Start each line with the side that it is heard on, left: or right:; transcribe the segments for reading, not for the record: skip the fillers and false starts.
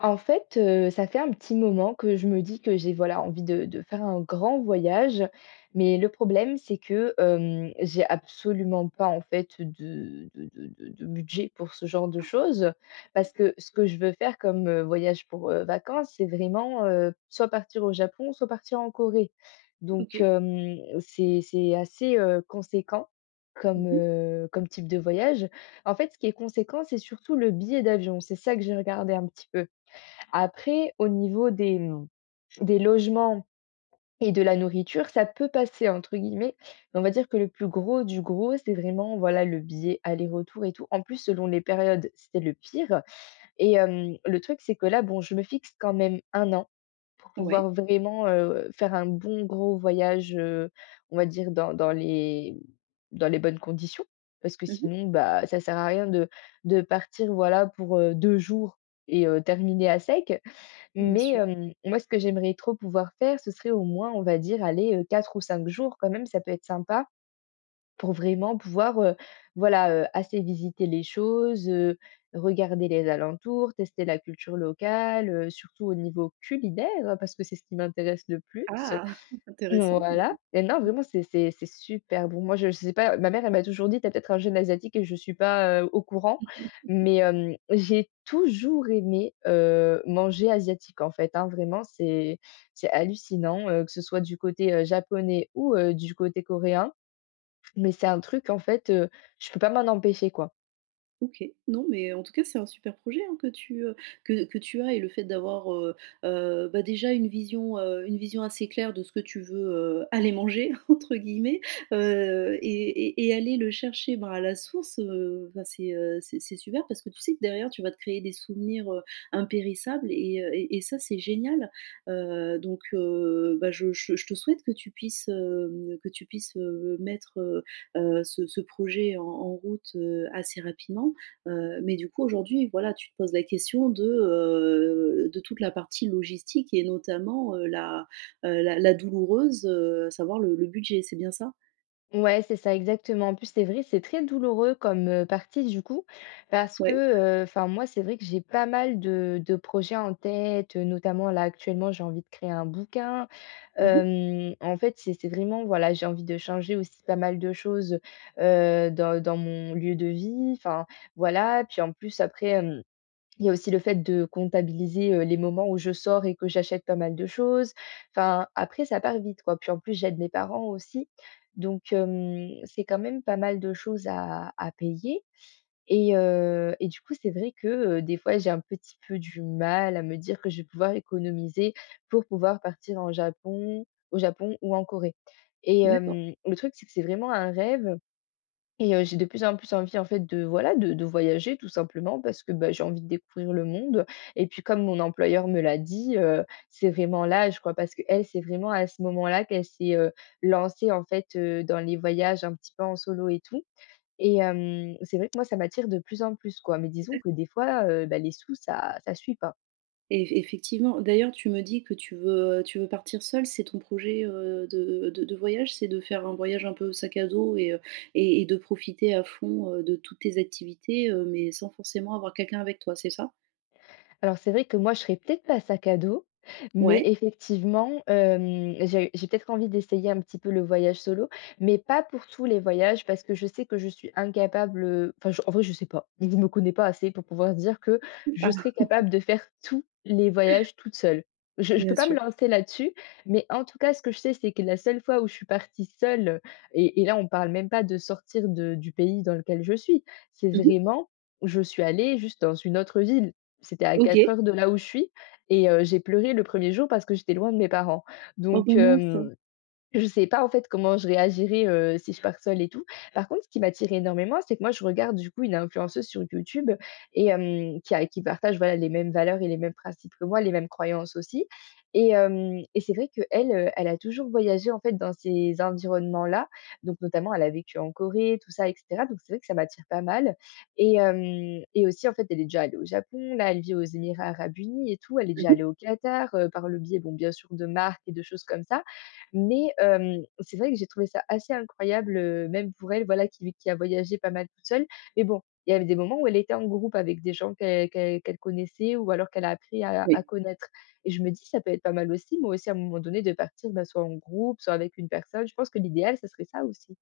left: En fait, ça fait un petit moment que je me dis que j'ai, voilà, envie de faire un grand voyage. Mais le problème, c'est que, j'ai absolument pas, en fait, de budget pour ce genre de choses. Parce que ce que je veux faire comme, voyage pour, vacances, c'est vraiment, soit partir au Japon, soit partir en Corée. Donc,
right: OK.
left: c'est assez, conséquent comme,
right: Mmh.
left: comme type de voyage. En fait, ce qui est conséquent, c'est surtout le billet d'avion. C'est ça que j'ai regardé un petit peu. Après, au niveau des, des logements et de la nourriture, ça peut «passer» entre guillemets, mais on va dire que le plus gros du gros, c'est vraiment, voilà, le billet aller-retour et tout. En plus, selon les périodes, c'était le pire et le truc, c'est que là, bon, je me fixe quand même un an pour
right: Ouais.
left: pouvoir vraiment, faire un bon gros voyage, on va dire dans les bonnes conditions. Parce que
right: Mmh.
left: sinon, bah, ça sert à rien de partir, voilà, pour, 2 jours et terminer à sec.
right: Bien
left: Mais
right: sûr.
left: moi, ce que j'aimerais trop pouvoir faire, ce serait au moins, on va dire, aller, 4 ou 5 jours quand même, ça peut être sympa pour vraiment pouvoir, voilà, assez visiter les choses, regarder les alentours, tester la culture locale, surtout au niveau culinaire, parce que c'est ce qui m'intéresse le plus.
right: Ah! Intéressant.
left: Voilà et non, vraiment, c'est super bon. Moi, je sais pas, ma mère, elle m'a toujours dit: t'as peut-être un gène asiatique» et je suis pas, au courant, mais j'ai toujours aimé, manger asiatique, en fait, hein. Vraiment, c'est hallucinant, que ce soit du côté, japonais ou du côté coréen, mais c'est un truc, en fait, je peux pas m'en empêcher, quoi.
right: OK. Non, mais en tout cas, c'est un super projet, hein, que tu as et le fait d'avoir, bah, déjà une vision assez claire de ce que tu veux, «aller manger» entre guillemets, et aller le chercher, ben, à la source, enfin, c'est super parce que tu sais que derrière, tu vas te créer des souvenirs, impérissables et ça, c'est génial. Bah, je te souhaite que tu puisses, que tu puisses, mettre, ce ce projet en en route, assez rapidement. Mais du coup, aujourd'hui, voilà, tu te poses la question de toute la partie logistique et notamment, la, la la douloureuse, à savoir le budget, c'est bien ça?
left: Ouais, c'est ça, exactement. En plus, c'est vrai, c'est très douloureux comme partie du coup, parce
right: Ouais.
left: que, enfin moi, c'est vrai que j'ai pas mal de projets en tête, notamment là, actuellement, j'ai envie de créer un bouquin.
right: Mmh mh.
left: En fait, c'est vraiment voilà, j'ai envie de changer aussi pas mal de choses, dans mon lieu de vie, enfin voilà. Puis en plus après, hem il y a aussi le fait de comptabiliser, les moments où je sors et que j'achète pas mal de choses. Enfin, après ça part vite, quoi. Puis en plus, j'aide mes parents aussi. Donc, c'est quand même pas mal de choses à payer et du coup, c'est vrai que, des fois, j'ai un petit peu du mal à me dire que je vais pouvoir économiser pour pouvoir partir en Japon au Japon ou en Corée et
right: D'accord.
left: le truc, c'est que c'est vraiment un rêve et j'ai de plus en plus envie en fait de voilà, de voyager tout simplement parce que, bah, j'ai envie de découvrir le monde et puis comme mon employeur me l'a dit, c'est vraiment là, je crois parce que elle c'est vraiment à ce moment-là qu'elle s'est, lancée en fait, dans les voyages un petit peu en solo et tout et c'est vrai que moi ça m'attire de plus en plus quoi, mais disons que des fois, bah, les sous ça suit pas.
right: Et effectivement. D'ailleurs, tu me dis que tu veux partir seule. C'est ton projet, de voyage? C'est de faire un voyage un peu sac à dos et de profiter à fond, de toutes tes activités, mais sans forcément avoir quelqu'un avec toi, c'est ça?
left: Alors c'est vrai que moi, je serais peut-être pas sac à dos, mais
right: Ouais.
left: effectivement, j'ai peut-être envie d'essayer un petit peu le voyage solo, mais pas pour tous les voyages parce que je sais que je suis incapable, enfin je en vrai je sais pas. Je ne me connais pas assez pour pouvoir dire que je
right: Ah,
left: serais capable de faire tous les voyages toute seule. Je peux
right: bien
left: pas me
right: sûr.
left: lancer là-dessus, mais en tout cas, ce que je sais, c'est que la seule fois où je suis partie seule et là, on parle même pas de sortir de du pays dans lequel je suis. C'est
right: Mmh.
left: vraiment, je suis allée juste dans une autre ville. C'était à 4
right: OK.
left: heures de là où je suis et j'ai pleuré le premier jour parce que j'étais loin de mes parents.
right: Oh,
left: Donc
right: bah, mince.
left: hem je sais pas en fait comment je réagirais, si je pars seule et tout. Par contre, ce qui m'attire énormément, c'est que moi je regarde du coup une influenceuse sur YouTube et qui partage voilà les mêmes valeurs et les mêmes principes que moi, les mêmes croyances aussi et c'est vrai qu'elle, elle a toujours voyagé en fait dans ces environnements-là, donc notamment elle a vécu en Corée, tout ça et cetera, donc c'est vrai que ça m'attire pas mal et aussi en fait elle est déjà allée au Japon, là elle vit aux Émirats Arabes Unis et tout, elle est déjà
right: Mmh.
left: allée au Qatar, par le biais bon bien sûr de marques et de choses comme ça mais c'est vrai que j'ai trouvé ça assez incroyable, même pour elle, voilà, qui a voyagé pas mal toute seule. Mais bon, il y avait des moments où elle était en groupe avec des gens qu'elle connaissait ou alors qu'elle a appris à
right: Oui.
left: connaître. Et je me dis: «Ça peut être pas mal aussi, moi aussi, à un moment donné, de partir, bah, soit en groupe, soit avec une personne». Je pense que l'idéal, ce serait ça aussi.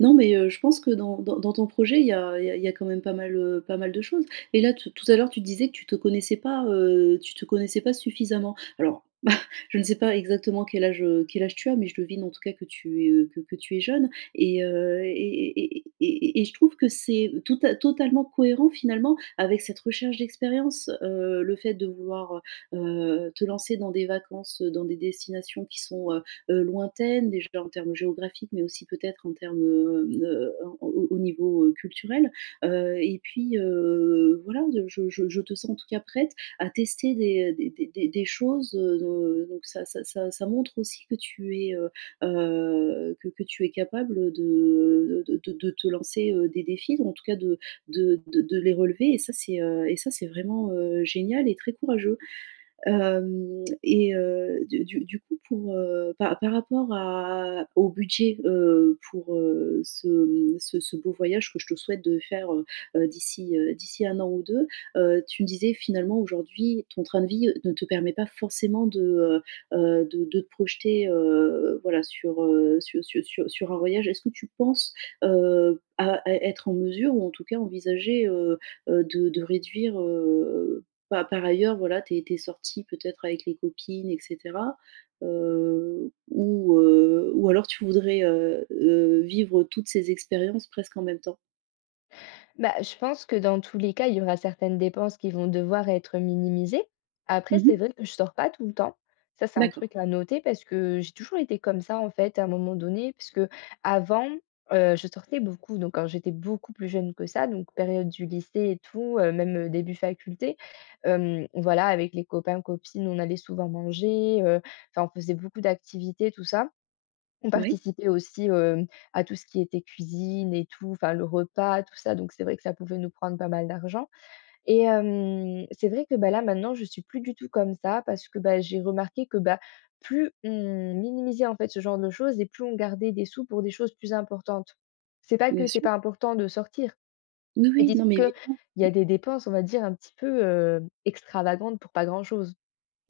right: Non, mais je pense que dans dans dans ton projet, il y a il y a il y a quand même pas mal, pas mal de choses et là, tout tout à l'heure, tu disais que tu te connaissais pas, tu te connaissais pas suffisamment. Alors, je ne sais pas exactement quel âge tu as, mais je devine en tout cas que tu es jeune et heu et et et je trouve que c'est totalement cohérent finalement avec cette recherche d'expérience, le fait de vouloir, heu te lancer dans des vacances, dans des destinations qui sont, lointaines, déjà en termes géographiques, mais aussi peut-être en termes, au au niveau, culturel, et puis, voilà, je te sens en tout cas prête à tester des, des choses, donc ça montre aussi que tu es capable de te lancer, des défis, ou en tout cas de les relever et ça c'est vraiment, génial et très courageux. Hem et du coup pour, par par rapport à au budget, pour, ce, ce ce beau voyage que je te souhaite de faire, d'ici, d'ici 1 an ou 2, tu me disais finalement aujourd'hui ton train de vie ne te permet pas forcément de te projeter, voilà sur, sur sur sur sur un voyage. Est-ce que tu penses, à être en mesure ou en tout cas envisager, de réduire, bah, par ailleurs, voilà, t'es es tu peut-être avec les copines et cetera, ou alors tu voudrais, vivre toutes ces expériences presque en même temps?
left: Bah, je pense que dans tous les cas, il y aura certaines dépenses qui vont devoir être minimisées. Après, c'est
right: Mmh.
left: vrai que je sors pas tout le temps. Ça, c'est un
right: D'accord.
left: truc à noter parce que j'ai toujours été comme ça, en fait, à un moment donné, puisque avant, je sortais beaucoup, donc quand j'étais beaucoup plus jeune que ça, donc période du lycée et tout, même début faculté, voilà, avec les copains, copines, on allait souvent manger, enfin, on faisait beaucoup d'activités, tout ça. On
right: Oui,
left: participait aussi, à tout ce qui était cuisine et tout, enfin le repas, tout ça, donc c'est vrai que ça pouvait nous prendre pas mal d'argent et c'est vrai que, bah, là maintenant je suis plus du tout comme ça parce que, bah, j'ai remarqué que, bah, plus on minimisait en fait ce genre de choses et plus on gardait des sous pour des choses plus importantes. C'est pas
right: bien
left: que c'est
right: sûr.
left: pas important de sortir,
right: Oui,
left: mais
right: oui,
left: disons
right: non mais
left: que
right: évidemment.
left: il y a des dépenses, on va dire un petit peu, extravagantes pour pas grand chose.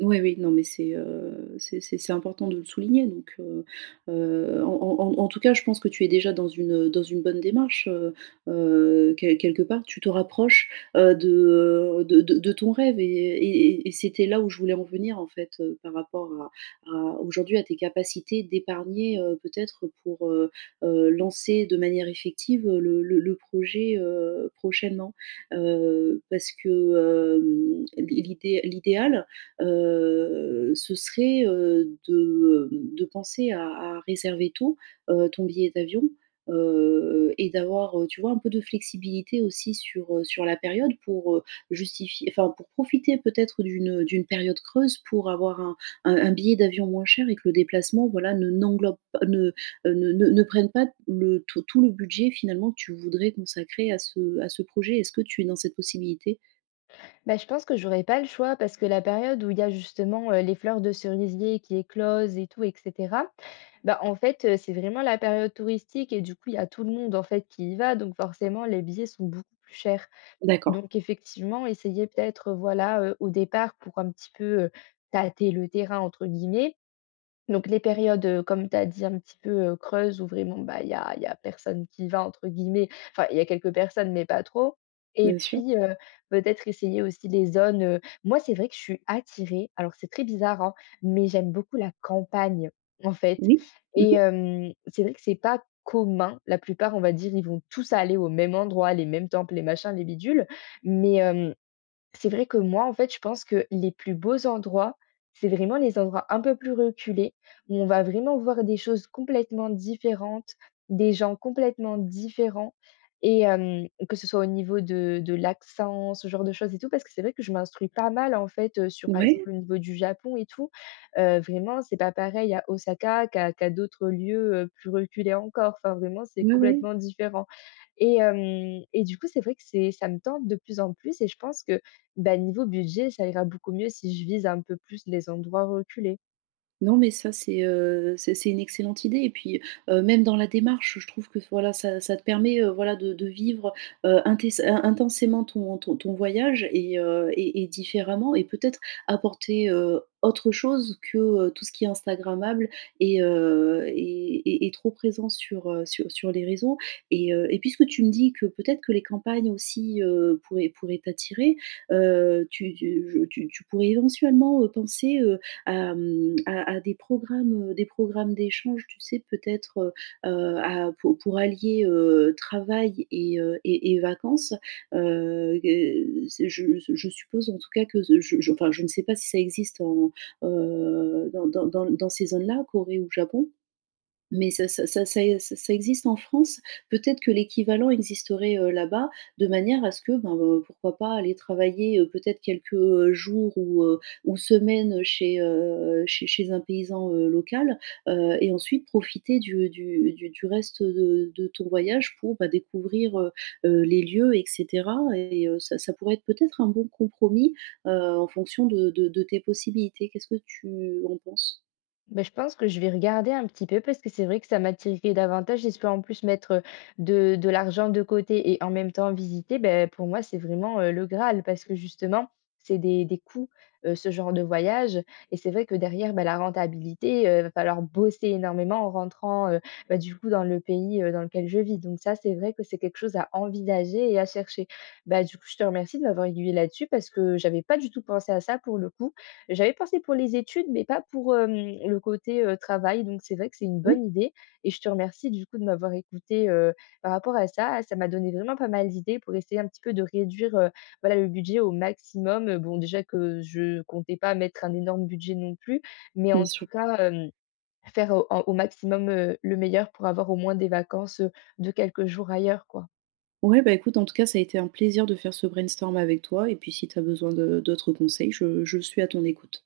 right: Oui, oui, non, mais c'est c'est important de le souligner donc en en en tout cas, je pense que tu es déjà dans une bonne démarche, quelque part, tu te rapproches, heu, de, de ton rêve et c'était là où je voulais en venir, en fait, par rapport à aujourd'hui à tes capacités d'épargner, peut-être pour, lancer de manière effective, le projet, prochainement. Parce que, l'idéal ce serait, de penser à réserver tôt, ton billet d'avion, et d'avoir, tu vois, un peu de flexibilité aussi sur, sur la période pour, justifier enfin, pour profiter peut-être d'une, d'une période creuse pour avoir un billet d'avion moins cher et que le déplacement, voilà, ne n'englobe pas ne, ne ne ne prenne pas le tout tout le budget finalement que tu voudrais consacrer à ce projet. Est-ce que tu es dans cette possibilité?
left: Bah, je pense que j'aurais pas le choix parce que la période où il y a justement, les fleurs de cerisier qui éclosent et tout et cetera, bah, en fait, c'est vraiment la période touristique et du coup, il y a tout le monde, en fait, qui y va donc forcément les billets sont beaucoup plus chers.
right: D'accord,
left: Donc effectivement, essayer peut-être, voilà, au départ pour un petit peu, «tâter le terrain» entre guillemets, donc les périodes, comme tu as dit, un petit peu, creuses où vraiment, bah, il y a «personne qui va» entre guillemets, enfin, il y a quelques personnes mais pas trop et
right: bien sûr.
left: puis, peut-être essayer aussi les zones, moi, c'est vrai que je suis attirée, alors c'est très bizarre, hein, mais j'aime beaucoup la campagne, en fait
right: Oui. Mmh.
left: et c'est vrai que c'est pas commun. La plupart, on va dire, ils vont tous aller au même endroit, les mêmes temples, les machins, les bidules mais c'est vrai que moi, en fait, je pense que les plus beaux endroits, c'est vraiment les endroits un peu plus reculés, où on va vraiment voir des choses complètement différentes, des gens complètement différents, et que ce soit au niveau de l'accent, ce genre de choses et tout, parce que c'est vrai que je m'instruis pas mal, en fait, sur, par exemple,
right: Ouais.
left: le niveau du Japon et tout. Vraiment, c'est pas pareil à Osaka qu'à d'autres lieux, plus reculés encore. Enfin, vraiment, c'est
right: Ouais, ouais.
left: complètement différent et du coup, c'est vrai que c'est ça me tente de plus en plus et je pense que bah, niveau budget, ça ira beaucoup mieux si je vise un peu plus les endroits reculés.
right: Non, mais ça, c'est une excellente idée et puis, même dans la démarche, je trouve que voilà, ça ça te permet, voilà, de vivre, intes in intensément ton ton ton voyage et différemment et peut-être apporter, autre chose que, tout ce qui est instagrammable et trop présent sur, sur sur les réseaux et puisque tu me dis que peut-être que les campagnes aussi, pourraient pourraient t'attirer, tu tu pourrais éventuellement, penser, à des programmes d'échange, tu sais, peut-être, heu à pour allier, travail et vacances. Gue c'est je suppose en tout cas que je enfin, je ne sais pas si ça existe en, dans dans dans dans ces zones-là, Corée ou Japon. Mais ça ça existe en France. Peut-être que l'équivalent existerait, là-bas, de manière à ce que, ben, pourquoi pas aller travailler, peut-être quelques, jours ou semaines chez, chez chez un paysan, local, et ensuite profiter du reste de ton voyage pour, bah, découvrir, les lieux et cetera ça ça pourrait être peut-être un bon compromis, heu, en fonction de tes possibilités. Qu'est-ce que tu en penses?
left: Ben je pense que je vais regarder un petit peu parce que c'est vrai que ça m'attirerait davantage. J'espère en plus mettre de l'argent de côté et en même temps visiter, ben, pour moi, c'est vraiment le Graal parce que justement, c'est des coûts, ce genre de voyage. Et c'est vrai que derrière, ben, la rentabilité, va falloir bosser énormément en rentrant bah, du coup dans le pays dans lequel je vis. Donc ça, c'est vrai que c'est quelque chose à envisager et à chercher. Ben du coup, je te remercie de m'avoir aiguillé là-dessus parce que j'avais pas du tout pensé à ça pour le coup. J'avais pensé pour les études, mais pas pour, le côté, travail, donc c'est vrai que c'est une bonne
right: Oui,
left: idée et je te remercie du coup de m'avoir écoutée, par rapport à ça. Ça m'a donné vraiment pas mal d'idées pour essayer un petit peu de réduire, voilà, le budget au maximum. Bon déjà que je comptais pas mettre un énorme budget non plus, mais
right: bien
left: en tout
right: sûr.
left: cas, faire au maximum, le meilleur pour avoir au moins des vacances, de quelques jours ailleurs, quoi.
right: Ouais, bah, écoute, en tout cas, ça a été un plaisir de faire ce brainstorm avec toi et puis si tu as besoin de d'autres conseils, je suis à ton écoute.